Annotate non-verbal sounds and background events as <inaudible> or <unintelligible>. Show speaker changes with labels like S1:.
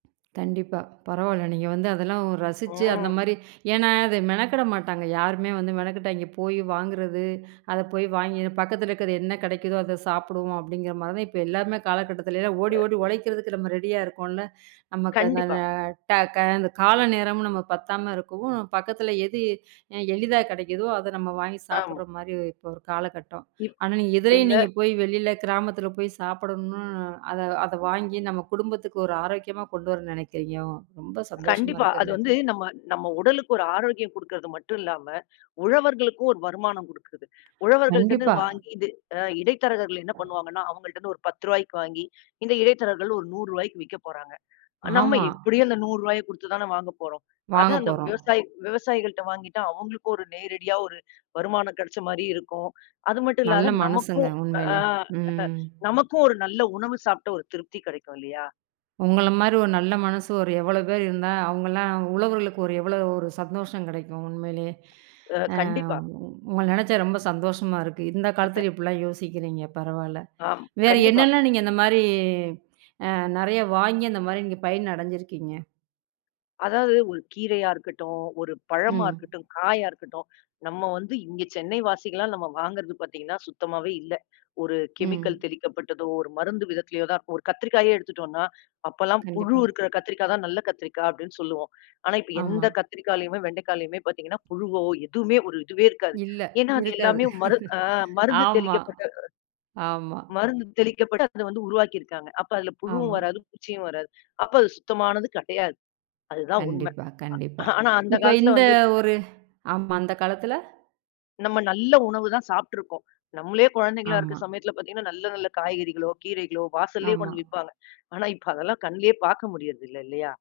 S1: கண்டிப்பா. பரவால்ல. நீங்க வந்து அதெல்லாம் ரசிச்சு அந்த
S2: ம்.
S1: மாரி, ஏனா அது மெனக்கெட மாட்டாங்க. யாருமே வந்து மெனக்கெட்டு அங்க போய் வாங்குறது, அத போய் வாங்கி பக்கத்துல இருக்கிறது என்ன கெடைக்குதோ அத சாப்பிடுவோம் அப்டிங்கற மாரி. இப்ப எல்லாருமே காலகட்டத்தில எல்லா ஓடி ஓடி உழைக்கிறதுக்கு நம்ம ரெடியா இருக்கோம்ல. நமக்கு
S2: கண்டிப்பா.
S1: <unintelligible> ட க கால நேரம் நமக்குப் பத்தாம இருக்கவும், பக்கத்துல எது அ எளிதா கெடைக்குதோ, அத நம்ம வாங்கி
S2: ஆமா.
S1: சாப்டுற மாரி இப்ப ஒரு காலகட்டம்.
S2: இப்
S1: ஆனா இதுலயும்
S2: இந்த.
S1: நீங்கப் போய் வெளியில கிராமத்துல போய் சாப்பிடணும்னு, அதை அதை வாங்கி நம்ம குடும்பத்துக்கு ஒரு ஆரோக்கியமா கொண்டு வர நெனைக்கிறீங்க. ரொம்ப சந்தோஷமா
S2: கண்டிப்பா. அது
S1: இருக்குங்க.
S2: வந்து நம்ம நம்ம உடலுக்கு ஒரு ஆரோக்கியம் குடுக்கறது மட்டும் இல்லாம, உழவர்களுக்கும் ஒரு வருமானம் குடுக்குறது. உழவர்கள்டருந்து
S1: கண்டிப்பா.
S2: வாங்கி இது அ இடைத்தரகர்கள் என்ன பண்ணுவாங்கனா? அவங்கள்ட்ட இருந்து ஒரு 1௦ ரூபாய்க்கு வாங்கி, இந்த இடைத்தரகர்கள் ஒரு 100 ரூபாய்க்கு விக்கப்போறாங்க. நம்ம
S1: ஆமா.
S2: எப்படியோ அந்த 100 ரூபாய குடுத்துத் தான வாங்கப்போறோம். அதை அந்த
S1: வாங்கப்போறோம்.
S2: விவசாயி விவசாயிகள்ட்ட வாங்கிட்டா அவங்களுக்கு ஒரு நேரடியா ஒரு வருமானம் கிடைச்ச மாரி இருக்கும். அது மட்டும்
S1: நல்ல
S2: இல்லாத
S1: மனசுங்க
S2: நமக்கும் அ
S1: உண்மையில.
S2: அஹ
S1: ம்.
S2: நமக்கும் ஒரு நல்ல உணவு சாப்ட்ட ஒரு திருப்தி கெடைக்கும் இல்லையா?
S1: உங்கள மாரி ஒரு நல்ல மனசு ஒரு எவ்வளவு பேர் இருந்தா, அவங்கல்லா உழவர்களுக்கு ஒரு எவ்வளவு ஒரு சந்தோஷம் கெடைக்கும் உண்மையிலயே.
S2: அ
S1: அ
S2: கண்டிப்பா.
S1: உங் உங்கள நினைச்சா ரொம்ப சந்தோஷமா இருக்கு. இந்தக் காலத்துல
S2: <laughs>
S1: இப்டி எல்லாம் யோசிக்கிறீங்க. பரவாயில்ல.
S2: ஆம்.
S1: வேற
S2: கண்டிப்பா.
S1: என்னெல்லாம் நீங்க அந்த மாரி, அ நெறைய வாங்கி அந்த மாரி நீங்கப் பயன் அடைஞ்சிருக்கீங்க?
S2: அதாவது ஒரு கீரையா இருக்கட்டும், ஒரு பழமா
S1: ம்.
S2: இருக்கட்டும், காயா இருக்கட்டும். நம்ம வந்து இங்க சென்னை வாசிகளெல்லா நாம வாங்குறது பாத்தீங்கன்னா, சுத்தமாவே இல்ல. ஒரு கெமிக்கல்
S1: ம்.
S2: தெளிக்கப்பட்டதோ, ஒரு மருந்து விதத்திலோ தான் இருக்கும். ஒரு கத்திரிக்காயே எடுத்துட்டோனா, அப்பல்லாம் புழு
S1: கண்டிப்பா.
S2: இருக்கிற கத்திரிக்காய் தான் நல்ல கத்திரிக்காய் அப்டின்னு சொல்லுவோம். ஆனா இப்ப
S1: ஆமா.
S2: எந்தக் கத்திரிக்காய்ளையுமே, வெண்டைக்காளையுமே பார்த்தீங்கன்னா, புழுவோ எதுவுமே ஒரு இதுவே இருக்காது.
S1: இல்ல
S2: ஏன்னா அது
S1: இருக்காது.
S2: எல்லாமே மருந்து அ மருந்து
S1: ஆமா,
S2: தெளிக்கப்பட்ட,
S1: ஆமா.
S2: மருந்து தெளிக்கப்பட்டு அது உருவாக்கி இருக்காங்க. அப்ப அதுல புழுவும்
S1: ஆமா.
S2: வராது, பூச்சியும் வராது. அப்ப அது சுத்தமானது கெடையாது. அது தான் உண்மை.
S1: கண்டிப்பா,
S2: அ
S1: கண்டிப்பா.
S2: ஆனா அந்தக்
S1: இப்ப
S2: காலத்துல
S1: இந்த
S2: வந்து
S1: ஒரு, ஆமா அந்தக் காலத்துல
S2: நம்ம நல்ல உணவு தான் சாப்ட்டு இருக்கோம். நம்மளே குழந்தைகளா இருக்க
S1: ஆமா.
S2: சமயத்தில பாத்தீங்கன்னா நல்ல, நல்ல காய்கறிகளோ, கீரைகளோ வாசலே கொண்டு
S1: ஆமா.
S2: வந்து விப்பாங்க. ஆனா இப்ப அதெல்லாம் கண்லயே பாக்க முடியறது இல்ல இல்லையா?